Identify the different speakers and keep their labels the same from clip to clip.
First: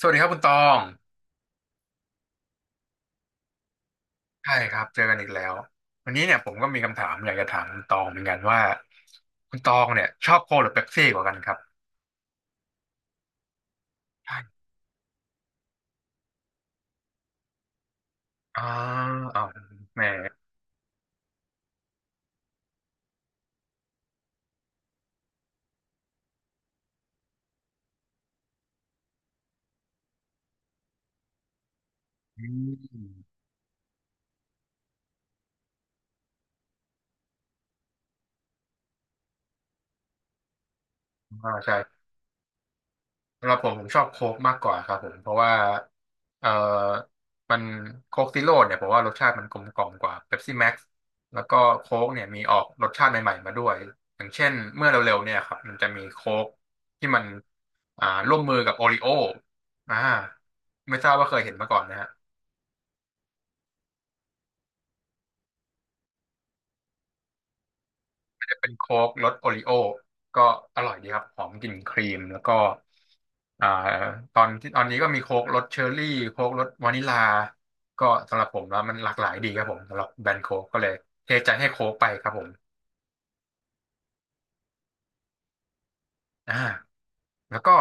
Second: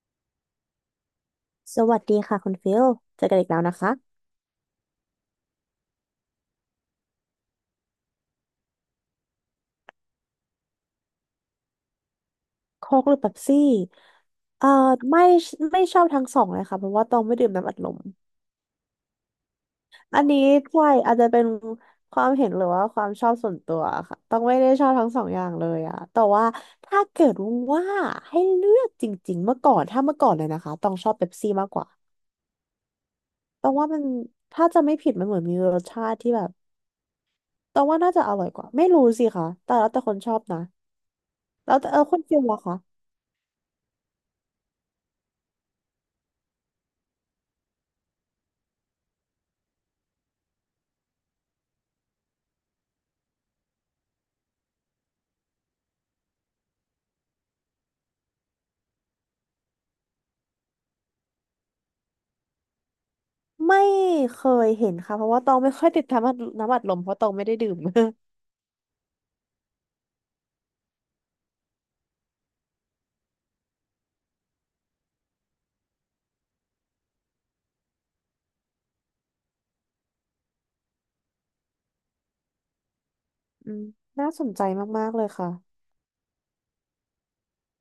Speaker 1: สวัสดีครับคุณตอง
Speaker 2: สวัสดีค่ะคุณฟิลเจอกันอีกแล้วนะคะ
Speaker 1: ใช่ครับเจอกันอีกแล้ววันนี้เนี่ยผมก็มีคำถามอยากจะถามคุณตองเหมือนกันว่าคุณตองเนี่ยชอบโค้กหรือเป๊ปซี่กว่ากันครับ
Speaker 2: โค้กหรือเป๊ปซี่
Speaker 1: ใช่
Speaker 2: เอ่อไม่ชอบทั้งสองเลยค่ะเพราะว่าตองไม่ดื่มน้ำอัดลม
Speaker 1: อ่าอ้าวแหม
Speaker 2: อันนี้ใช่อาจจะเป็นความเห็นหรือว่าความชอบส่วนตัวค่ะต้องไม่ได้ชอบทั้งสองอย่างเลยอะแต่ว่าถ้าเกิดว่าให้เลือกจริงๆเมื่อก่อนถ้าเมื่อก่อนเลยนะคะต้องชอบเป๊ปซี่มากกว่า
Speaker 1: อืม
Speaker 2: ต้องว่ามันถ้าจะไม่ผิดมันเหมือนมีรสชาติที่แบบต้องว่าน่าจะอร่อยกว่าไม่รู้สิคะแต่แล้วแต่คนชอบนะ
Speaker 1: อ่าใช่
Speaker 2: แล้วแต่เออคุณฟิลล่ะคะ
Speaker 1: สำหรับผมผมชอบโค้กมากกว่าครับผมเพราะว่าเอ่อมันโค้กซีโร่เนี่ยผมว่ารสชาติมันกลมกล่อมกว่าเ e ปซี่แม็กซ์แล้วก็โค้กเนี่ยมีออกรสชาติใหม่ๆมาด้วยอย่างเช่นเมื่อเร็วๆเนี่ยครับมันจะมีโค้กที่มันร่วมมือกับโอริโออ่าไม่ทราบว่าเคยเห็นมาก่อนนะฮะ
Speaker 2: ไม่เคยเห็นค่ะเพราะว่าตองไม่ค่อยติดตามน้ำอัดลมเพราะตองไม่ได้ดื่ม
Speaker 1: เป็นโค้กรสโอริโอก็อร่อยดีครับหอมกลิ่นครีมแล้วก็อ่าตอนนี้ก็มีโค้กรสเชอร์รี่โค้กรสวานิลาก็สำหรับผมแล้วมันหลากหลายดีครับผมสำหรับแบรนด์โค้กก็เลยเทใจให้โค้กไปครับผม
Speaker 2: อืมน่าสนใจมากๆเลยค่ะ
Speaker 1: อ่าแล้วก็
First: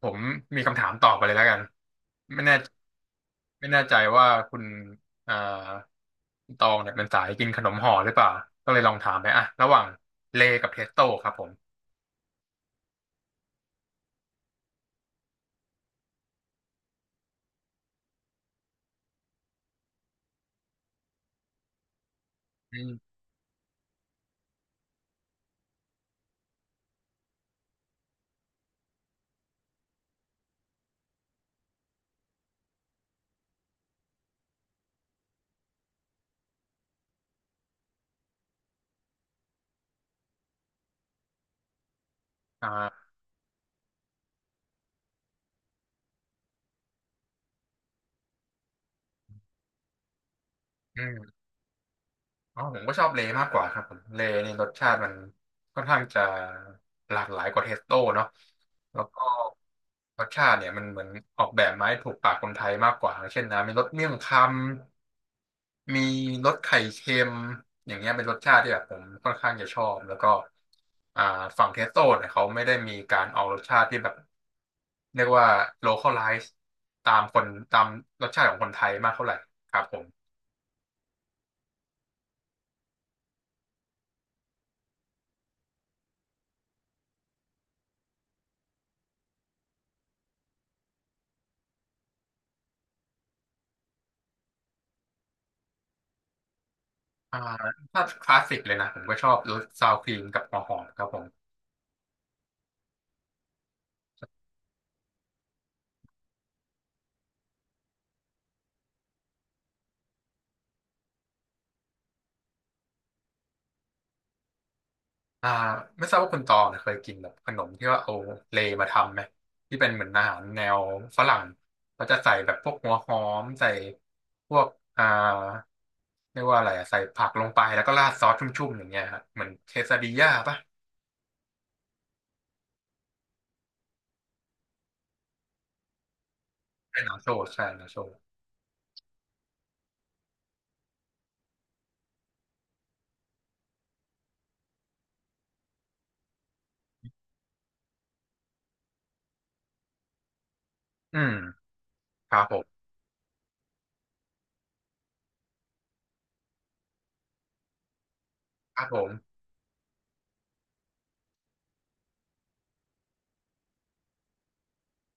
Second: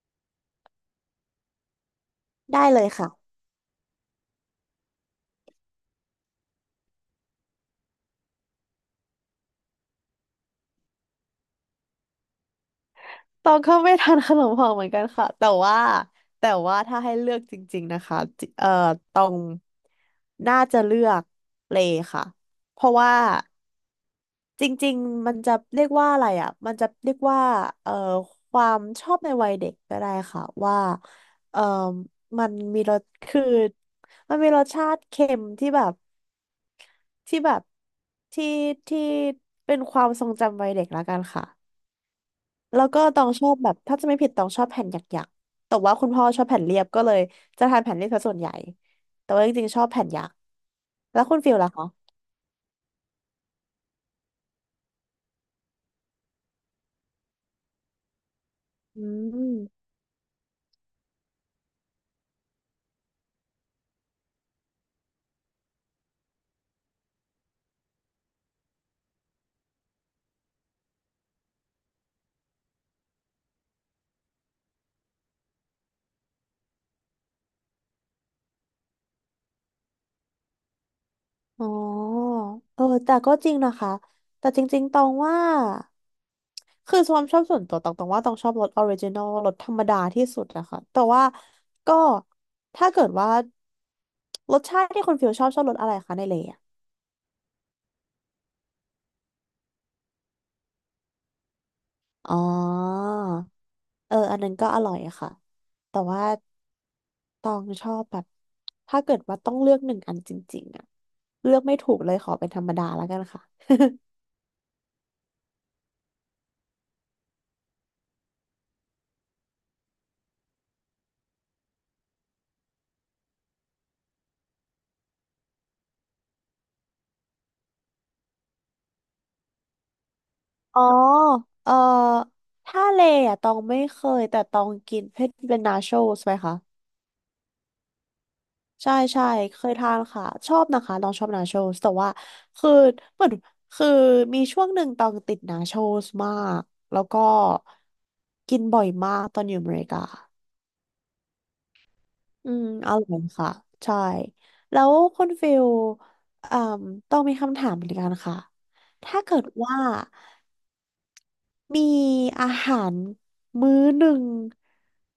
Speaker 1: ผมมีคำถามต่อไปเลยแล้วกันไม่แน่
Speaker 2: ได้เลยค่ะ
Speaker 1: ไม่แน่ใจว่าคุณอ่าคุณตองเนี่ยเป็นสายกินขนมห่อหรือเปล่าก็เลยลองถามไปอ่ะระหว่างเลกับเทสโต้ครับผม
Speaker 2: ตองก็ไม่ทานขนมห่อเหมือนกันค่ะแต่ว่าถ้าให้เลือกจริงๆนะคะจิตองน่าจะเลือกเลค่ะ
Speaker 1: อื
Speaker 2: เพราะว่า
Speaker 1: ม
Speaker 2: จริงๆมันจะเรียกว่าอะไรอ่ะมันจะเรียกว่าเอ่อความชอบในวัยเด็กก็ได้ค่ะว่าเอ่อมันมีรสคือมันมีรสชาติเค็มที่แบบ ที่แบบที่ที่เป็นความทรงจำวัยเด็กละกันค่ะแล้วก็
Speaker 1: อ่า
Speaker 2: ตองชอบแบบถ้าจะไม่ผิดตองชอบแผ่นหยักๆแต่ว่าคุณพ่อชอบแผ่นเรียบก็เลยจะทานแผ่นเรียบซะส่วนใหญ่แต่ว่าจริงๆชอบแผ่นหยัก
Speaker 1: อื
Speaker 2: แล้วคุ
Speaker 1: ม
Speaker 2: ณฟิลล่ะคะ
Speaker 1: อ๋อผมก็ชอบเลย์มากกว่าครับผมเลย์นี่รสชาติมันค่อนข้างจะหลากหลายกว่าเทสโต้เนาะแล้
Speaker 2: อื
Speaker 1: วก็
Speaker 2: ม
Speaker 1: รสชาติเนี่ยมันเหมือนออกแบบมาให้ถูกปากคนไทยมากกว่าอย่างเช่นนะมีรสเมี่ยงคำมีรสไข่เค็มอย่างเงี้ยเป็นรสชาติที่แบบผมค่อนข้างจะชอบแล้วก็อ่าฝั่งเทสโต้เนี่ยเขาไม่ได้มีการเอารสชาติที่แบบเรียกว่า localize ตามตามรสชาติของคนไทยมากเท่าไหร่ครับผม
Speaker 2: อ๋อเออแต่ก็จริงนะคะแต่จริงๆตองว่าคือความชอบส่วนตัวตองว่าตองชอบรถออริจินอลรถธรรมดาที่สุดนะคะแต่ว่าก็ถ้าเกิดว่ารสชาติที่คนฟิลชอบชอบรสอะไรคะในเลยอะ
Speaker 1: อ่าถ้าคลาสสิกเลยนะผมก็ชอบรสซาวครีมกับหัวหอมครับผม
Speaker 2: อ๋อเอออันนั้นก็อร่อยค่ะแต่ว่าตองชอบแบบถ้าเกิดว่าต้องเลือกหนึ่งอันจริงๆอะเลือกไม่ถูกเลยขอเป็นธรรมดาแล้วกันค่ะ
Speaker 1: อ่าไม่ทราบว่าคุณตองเนี่ยเคยกินแบบขนมที่ว่าเอาเลย์มาทำไหมที่เป็นเหมือนอาหารแนวฝรั่งเขาจะใส่แบบพวกหัวหอมใส่พวกอ่าเรียกว่าอะไรอะใส่ผักลงไปแล้วก็ราดซอสชุ่มๆอย่างเงี้ยครับเหมือนเคซาดิญ่าปะ
Speaker 2: อ๋อเอ่อถ้าเลอ่ะตองไม่เคยแต่ตองกินเพชรเป็นนาโชสไหมคะ
Speaker 1: ใช่นาโชใช่นาโช
Speaker 2: ใช่ใช่เคยทานค่ะชอบนะคะตองชอบนาโชสแต่ว่าคือเหมือนคือมีช่วงหนึ่งตองติดนาโชสมากแล้วก็กินบ่อยมากตอนอยู่อเมริกา
Speaker 1: อืมครับ
Speaker 2: อื
Speaker 1: ผ
Speaker 2: ม
Speaker 1: ม
Speaker 2: อร่อยค่ะใช่แล้วคุณฟิลอ่อต้องมีคำถามเหมือนกันค่ะ
Speaker 1: ครับผ
Speaker 2: ถ้า
Speaker 1: ม
Speaker 2: เกิดว่า มีอาหารมื้อหนึ่ง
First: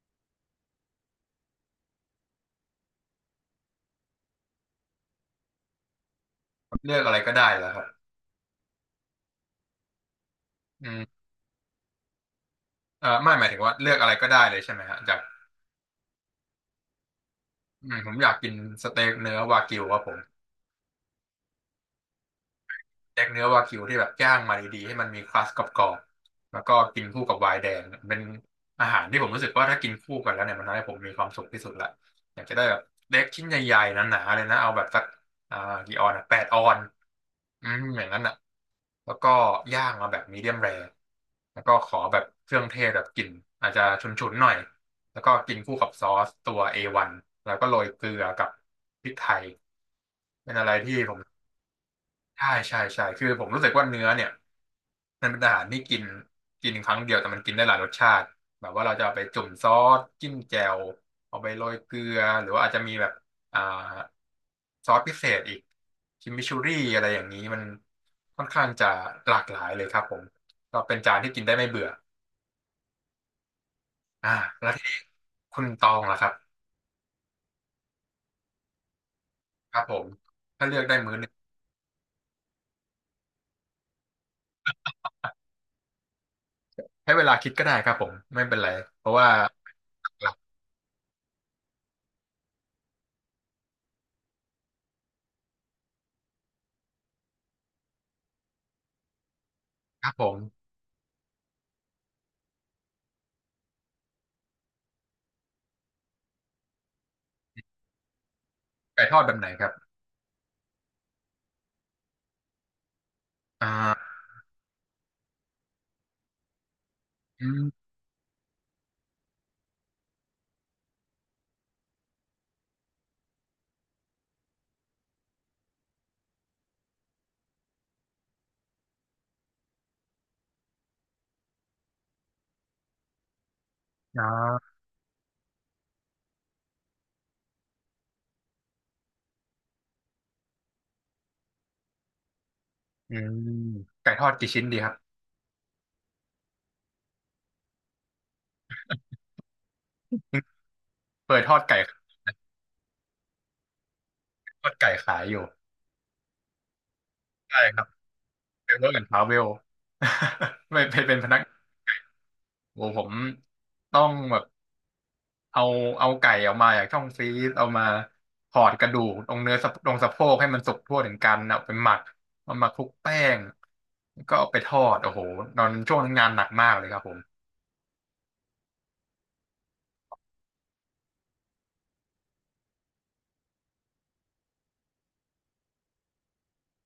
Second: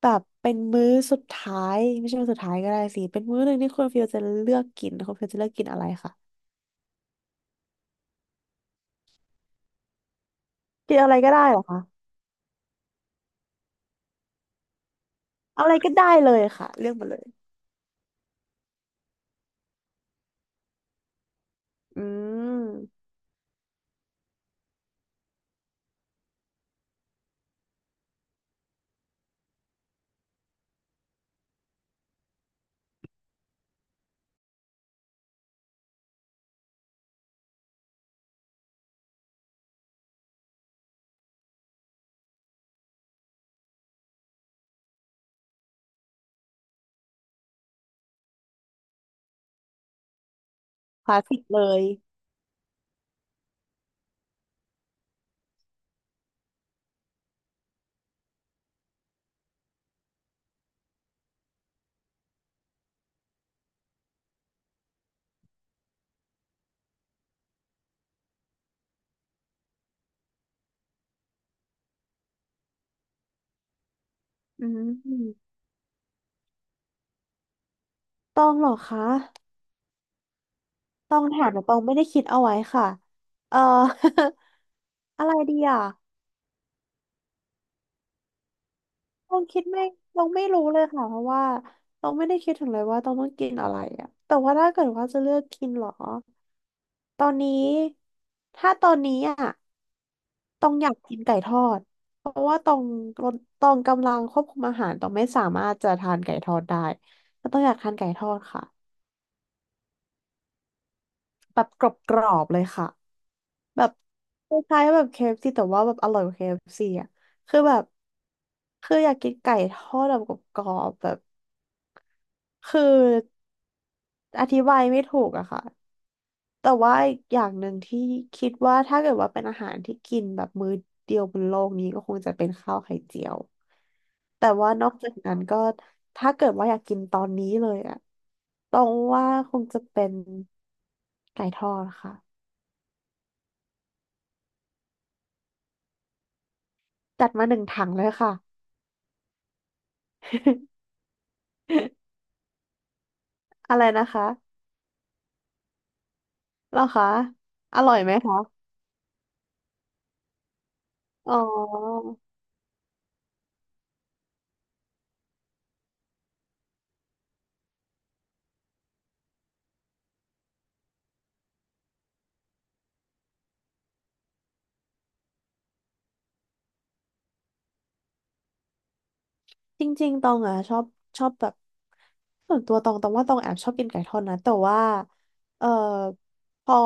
Speaker 2: แบบเป็นมื้อสุดท้ายไม่ใช่มื้อสุดท้ายก็ได้สิเป็นมื้อหนึ่งที่คุณฟิลจะเลือกกินคุณฟิลจะเลือกกินอะไรคะ
Speaker 1: เลือกอะไรก็ได้เหรอครับอื
Speaker 2: กินอะไร
Speaker 1: ม
Speaker 2: ก็ได้เหรอคะ
Speaker 1: ไม่หมายถึงว่าเลือกอะไรก็ได้เลยใช่ไหมฮะจาก
Speaker 2: เอาอะไรก็ได้เลยค่ะเลือกมาเลย
Speaker 1: อืมผมอยากกินสเต็กเนื้อวากิวครับผม
Speaker 2: อืม
Speaker 1: แยกเนื้อวากิวที่แบบย่างมาดีๆให้มันมีครัสกรอบๆแล้วก็กินคู่กับไวน์แดงเป็นอาหารที่ผมรู้สึกว่าถ้ากินคู่กันแล้วเนี่ยมันทำให้ผมมีความสุขที่สุดละอยากจะได้แบบเล็กชิ้นใหญ่ๆหนาๆเลยนะเอาแบบสักอ่ากี่ออนอะแปดออนอืมอย่างนั้นอ่ะแล้วก็ย่างมาแบบมีเดียมแรแล้วก็ขอแบบเครื่องเทศแบบกลิ่นอาจจะฉุนๆหน่อยแล้วก็กินคู่กับซอสตัวเอวันแล้วก็โรยเกลือกับพริกไทยเป็นอะไรที่
Speaker 2: ค
Speaker 1: ผ
Speaker 2: ลา
Speaker 1: ม
Speaker 2: สสิกเลย
Speaker 1: ใช่ใช่ใช่คือผมรู้สึกว่าเนื้อเนี่ย มันเป็นอาหารที่กินกินครั้งเดียวแต่มันกินได้หลายรสชาติแบบว่าเราจะเอาไปจุ่มซอสจิ้มแจ่วเอาไปโรยเกลือหรือว่าอาจจะมีแบบอ่าซอสพิเศษอีกคิมมิชูรี่อะไรอย่างนี้มันค่อนข้างจะหลากหลายเลยครับผมก็เป็นจานที่กินได้ไม่เบื่ออ่า
Speaker 2: อื
Speaker 1: แล้ว
Speaker 2: ม
Speaker 1: คุณตองล่ะครับ
Speaker 2: ต้องเหรอคะ
Speaker 1: ครับผมถ้าเลือกได้มื้อ
Speaker 2: ต้อ
Speaker 1: ห
Speaker 2: ง
Speaker 1: นึง
Speaker 2: ถามแต่ตองไม่ได้คิดเอาไว้ค่ะเอ่อ อะไรดีอ่ะ
Speaker 1: ให้เวลาคิดก็ได้ครับผมไม่เป็นไรเพราะว่า
Speaker 2: ต้องคิดไม่ต้
Speaker 1: ห
Speaker 2: อง
Speaker 1: ลัก
Speaker 2: ไม่รู้เลยค่ะเพราะว่าต้องไม่ได้คิดถึงเลยว่าต้องกินอะไรอะแต่ว่าถ้าเกิดว่าจะเลือกกินเหรอตอนนี้ถ้าตอนนี้อ่ะ
Speaker 1: ๆครับผม
Speaker 2: ต้องอยากกินไก่ทอดเพราะว่าต้องกำลังควบคุมอาหารต้องไม่สามารถจะทานไก่ทอดได้ก็ต้องอยากทานไก่ทอดค่ะ
Speaker 1: ไก่ทอดแบบไหนครับ
Speaker 2: แบบกรอบๆเลยค่ะ
Speaker 1: อ่
Speaker 2: แบบ
Speaker 1: า
Speaker 2: คล้ายๆแบบเคเอฟซีแต่ว่าแบบอร่อยกว่าเคเอฟ f ีอ่ะ
Speaker 1: อื
Speaker 2: คือ
Speaker 1: ม
Speaker 2: แบบคืออยากกินไก่ทอดแบบกรอบๆแบบ คืออธิบายไม่ถูกอะค่ะแต่ว่าอีกอย่างหนึ่งที่คิดว่าถ้าเกิดว่าเป็นอาหารที่กินแบบมื้อเดียวบนโลกนี้ก็คงจะเป็นข้าวไข่เจียว
Speaker 1: อ
Speaker 2: แต่
Speaker 1: ่า
Speaker 2: ว่านอกจากนั้นก็ถ้าเกิดว่าอยากกินตอนนี้เลยอะต้องว่าคงจะเป็นไก่ทอดค่ะ
Speaker 1: อืมไก่ทอดกี่ชิ้นดีครับ
Speaker 2: จัดมาหนึ่งถังเลยค่ะ
Speaker 1: เคยทอดไก่
Speaker 2: อะไรนะคะ
Speaker 1: ทอดไก่ขายอยู่
Speaker 2: เหรอคะ
Speaker 1: ใช่ค
Speaker 2: อ
Speaker 1: รับ
Speaker 2: ร่อยไหมคะ
Speaker 1: เป็นเวิร์กแอนด์ทราเวล ไม่ไปเป็นพ
Speaker 2: อ๋
Speaker 1: นัก
Speaker 2: อ
Speaker 1: โอ้ผมต้องแบบเอาเอาไก่ออกมาจากช่องฟรีซเอามาถอดกระดูกตรงเนื้อสะตรงสะโพกให้มันสุกทั่วถึงกันเอาไปหมักเอามาคลุกแป้งแล้วก็เอาไปทอดโอ้โหตอนช่วงนั้นงานหนักมากเลยครับผม
Speaker 2: จริงๆตองอ่ะชอบแบบส่วนตัวตองว่าตองแอบชอบกินไก่ทอดนะแต่ว่าเอ่อพอ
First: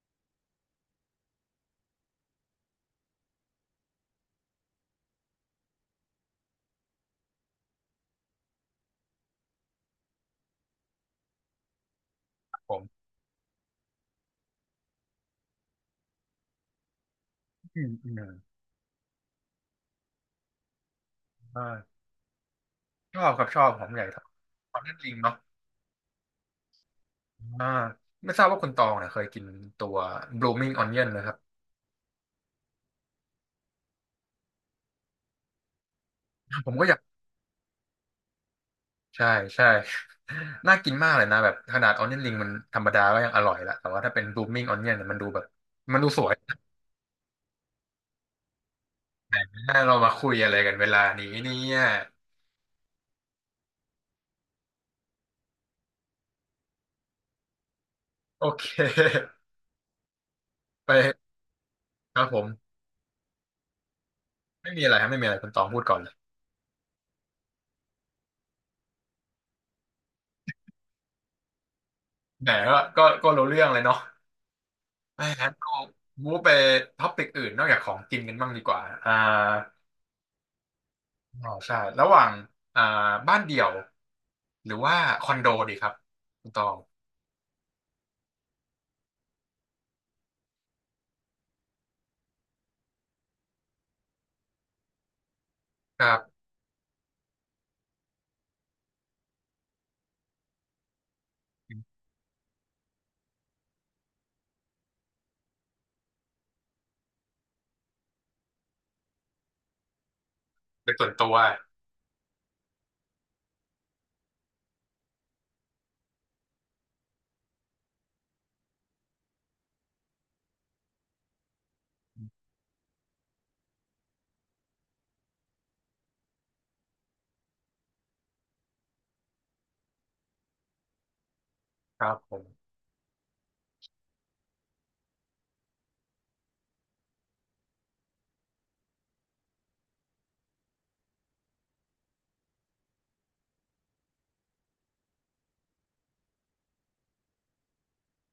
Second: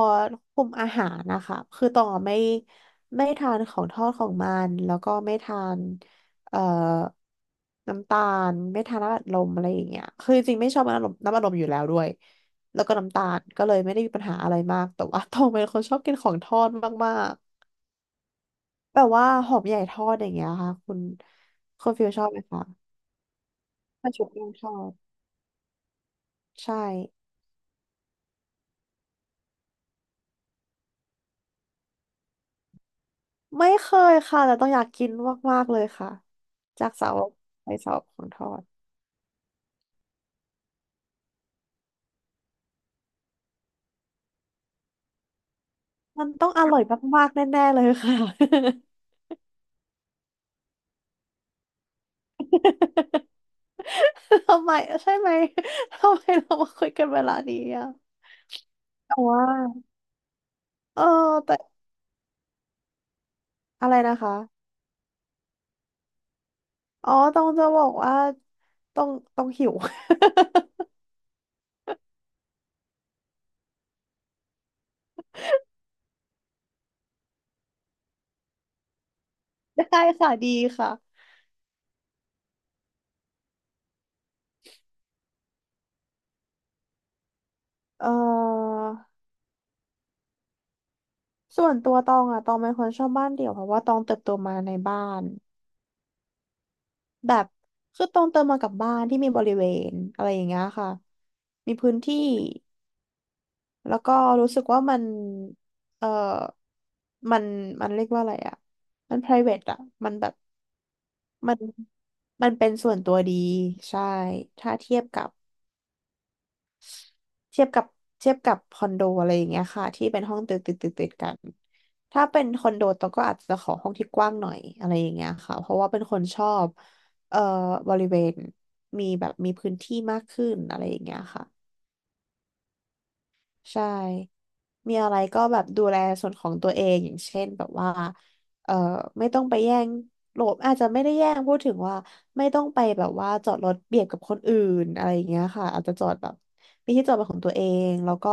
Speaker 2: คุมอาหารนะคะคือตองอะไม่ทานของทอดของมันแล้วก็ไม่ทานเอ่อน้ำตาลไม่ทานน้ำอัดลมอะไรอย่างเงี้ยคือจริงๆไม่ชอบน้ำอัดลมอยู่แล้วด้วย
Speaker 1: ผ
Speaker 2: แล้วก็
Speaker 1: ม
Speaker 2: น้ำตาลก็เลยไม่ได้มีปัญหาอะไรมากแต่ว่าตองเป็นคนชอบกินของทอดมาก
Speaker 1: อืมอืม
Speaker 2: ๆแบบว่าหอมใหญ่ทอดอย่างเงี้ยค่ะคุณ
Speaker 1: อ่า
Speaker 2: ฟิลชอบไหมคะ
Speaker 1: ชอบครับชอบผมใหญ่
Speaker 2: ปลา
Speaker 1: ทอ
Speaker 2: ชุ
Speaker 1: ด
Speaker 2: บแป้งท
Speaker 1: ท
Speaker 2: อ
Speaker 1: อด
Speaker 2: ด
Speaker 1: นั่นลิงเนาะ
Speaker 2: ใช่
Speaker 1: อ่าไม่ทราบว่าคุณตองเนี่ยเคยกินตัว blooming onion นะครับ
Speaker 2: ไม่เคยค่ะแต่ต้องอยากกินมากๆเลยค่ะ
Speaker 1: ผมก็
Speaker 2: จา
Speaker 1: อ
Speaker 2: ก
Speaker 1: ยาก
Speaker 2: เสาไปเสาของทอด
Speaker 1: ใช่ใช่ น่ากินมากเลยนะแบบขนาดออนเนียนริงมันธรรมดาก็ยังอร่อยละแต่ว่าถ้าเป็นรูมมิ่งออนเนียนเนี่ยมันดูแบบมันดูส
Speaker 2: มั
Speaker 1: ว
Speaker 2: น
Speaker 1: ย
Speaker 2: ต้องอร่อยมากๆแน่ๆเลยค่ะ
Speaker 1: นะเรามาคุยอะไรกันเวลานี้เนี่ย
Speaker 2: ทำไมใช่ไหมทำไมเรามาคุยกันเวลานี้อ่ะ
Speaker 1: โอเค
Speaker 2: แต่ว่า
Speaker 1: ไป
Speaker 2: เออแต่
Speaker 1: ครับผม
Speaker 2: อะไรนะคะ
Speaker 1: ไม่มีอะไรครับไม่มีอะไรคุณตองพูดก่อนเลย
Speaker 2: อ๋อต้องจะบอกว่าต้องหิว
Speaker 1: แหมก็รู้เรื่องเลยเนาะแม่งั้นก็มูฟไปท็อปิกอื่นนอกจากของกินกันบ้างดีกว่าอ่า
Speaker 2: ได้ค่ะดีค่ะ
Speaker 1: อ๋อใช่ระหว่างอ่าบ้านเดี่ยวหรือว่าคอนโดดีครับคุณตอง
Speaker 2: เออส่วนตัวตองอะตองเป็นคนชอบบ้านเดี่ยวเพราะว่าตองเติบโตมาในบ้าน
Speaker 1: ครับ
Speaker 2: แบบคือตรงเติมมากับบ้านที่มีบริเวณอะไรอย่างเงี้ยค่ะมีพื้นที่แล้วก็รู้สึกว่ามันเออมันมันเรียกว่าอะไรอะมัน private อะมันแบบ
Speaker 1: เป็นส่วนตัว
Speaker 2: มันเป็นส่วนตัวดีใช่ถ้าเทียบกับ เทียบกับเทียบกับคอนโดอะไรอย่างเงี้ยค่ะที่เป็นห้องติดกันถ้าเป็นคอนโดตองก็อาจจะขอห้องที่กว้างหน่อยอะไรอย่างเงี้ยค่ะเพราะว่าเป็นคนชอบเอ่อบริเวณมีแบบมีพื้นที่มากขึ้นอะไรอย่างเงี้ยค่ะ
Speaker 1: ครับผม
Speaker 2: ใช่ มีอะไรก็แบบดูแลส่วนของตัวเองอย่างเช่นแบบว่าเอ่อไม่ต้องไปแย่งโลบอาจจะไม่ได้แย่งพูดถึงว่าไม่ต้องไปแบบว่าจอดรถเบียดกับคนอื่นอะไรอย่างเงี้ยค่ะอาจจะจอดแบบมีที่จอดเป็นของตัวเองแล้วก็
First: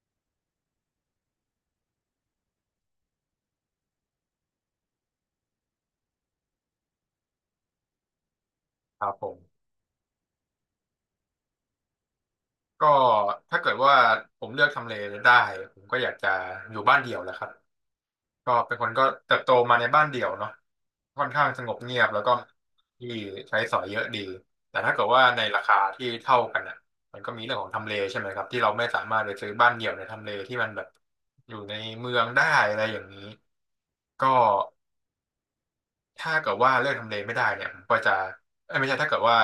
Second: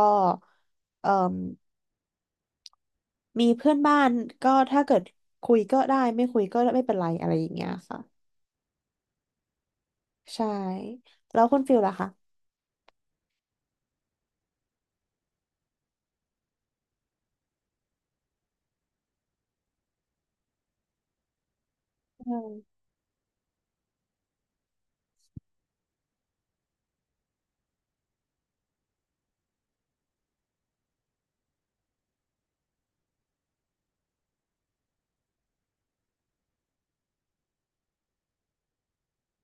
Speaker 2: เอ่มมีเพื่อนบ้านก็ถ้าเกิดคุยก็ได้ไม่คุยก็ไม่เป็นไรอะไรอย่างเงี้ยค่ะ
Speaker 1: ครับผม
Speaker 2: ใช่แล้วคุณฟิลล่ะคะ
Speaker 1: ก็ถ้าเกิดว่าผมเลือกทำเลได้ผมก็อยากจะอยู่บ้านเดี่ยวแหละครับก็เป็นคนก็เติบโตมาในบ้านเดี่ยวเนาะค่อนข้างสงบเงียบแล้ว
Speaker 2: อื
Speaker 1: ก็
Speaker 2: ม
Speaker 1: ที่ใช้สอยเยอะดีแต่ถ้าเกิดว่าในราคาที่เท่ากันอ่ะมันก็มีเรื่องของทำเลใช่ไหมครับที่เราไม่สามารถไปซื้อบ้านเดี่ยวในทำเลที่มันแบบอยู่ในเมืองได้อะไรอย่างนี้ก็ ถ้าเกิดว่าเลือกทำเลไม่ได้เนี่ยผมก็จะเอ้ยไม่ใช่ถ้าเกิดว่า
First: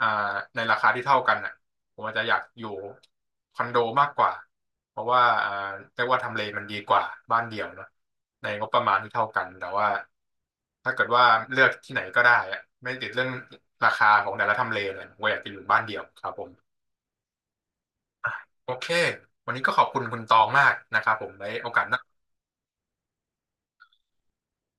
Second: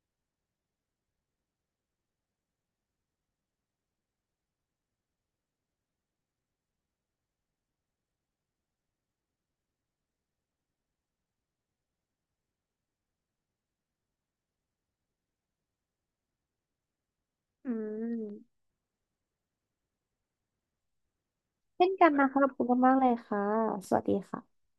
Speaker 1: อ่าในราคาที่เท่ากันน่ะผมอาจจะอยากอยู่คอนโดมากกว่าเพราะว่าเรียกว่าทำเลมันดีกว่าบ้านเดี่ยวเนอะในงบประมาณที่เท่ากันแต่ว่าถ้าเกิดว่าเลือกที่ไหนก็ได้อะไม่ติดเรื่องราคาของแต่ละทำเลเลยผมก็อยากจะอยู่บ้านเดี่ยวครับผม
Speaker 2: อ
Speaker 1: โอเควันนี้ก็ขอบคุณคุณตองมากนะครับผมไว้โอกาส
Speaker 2: เช่น
Speaker 1: หน้า
Speaker 2: กันนะคะขอบคุณมากๆเลยค่ะสวัสดีค่ะ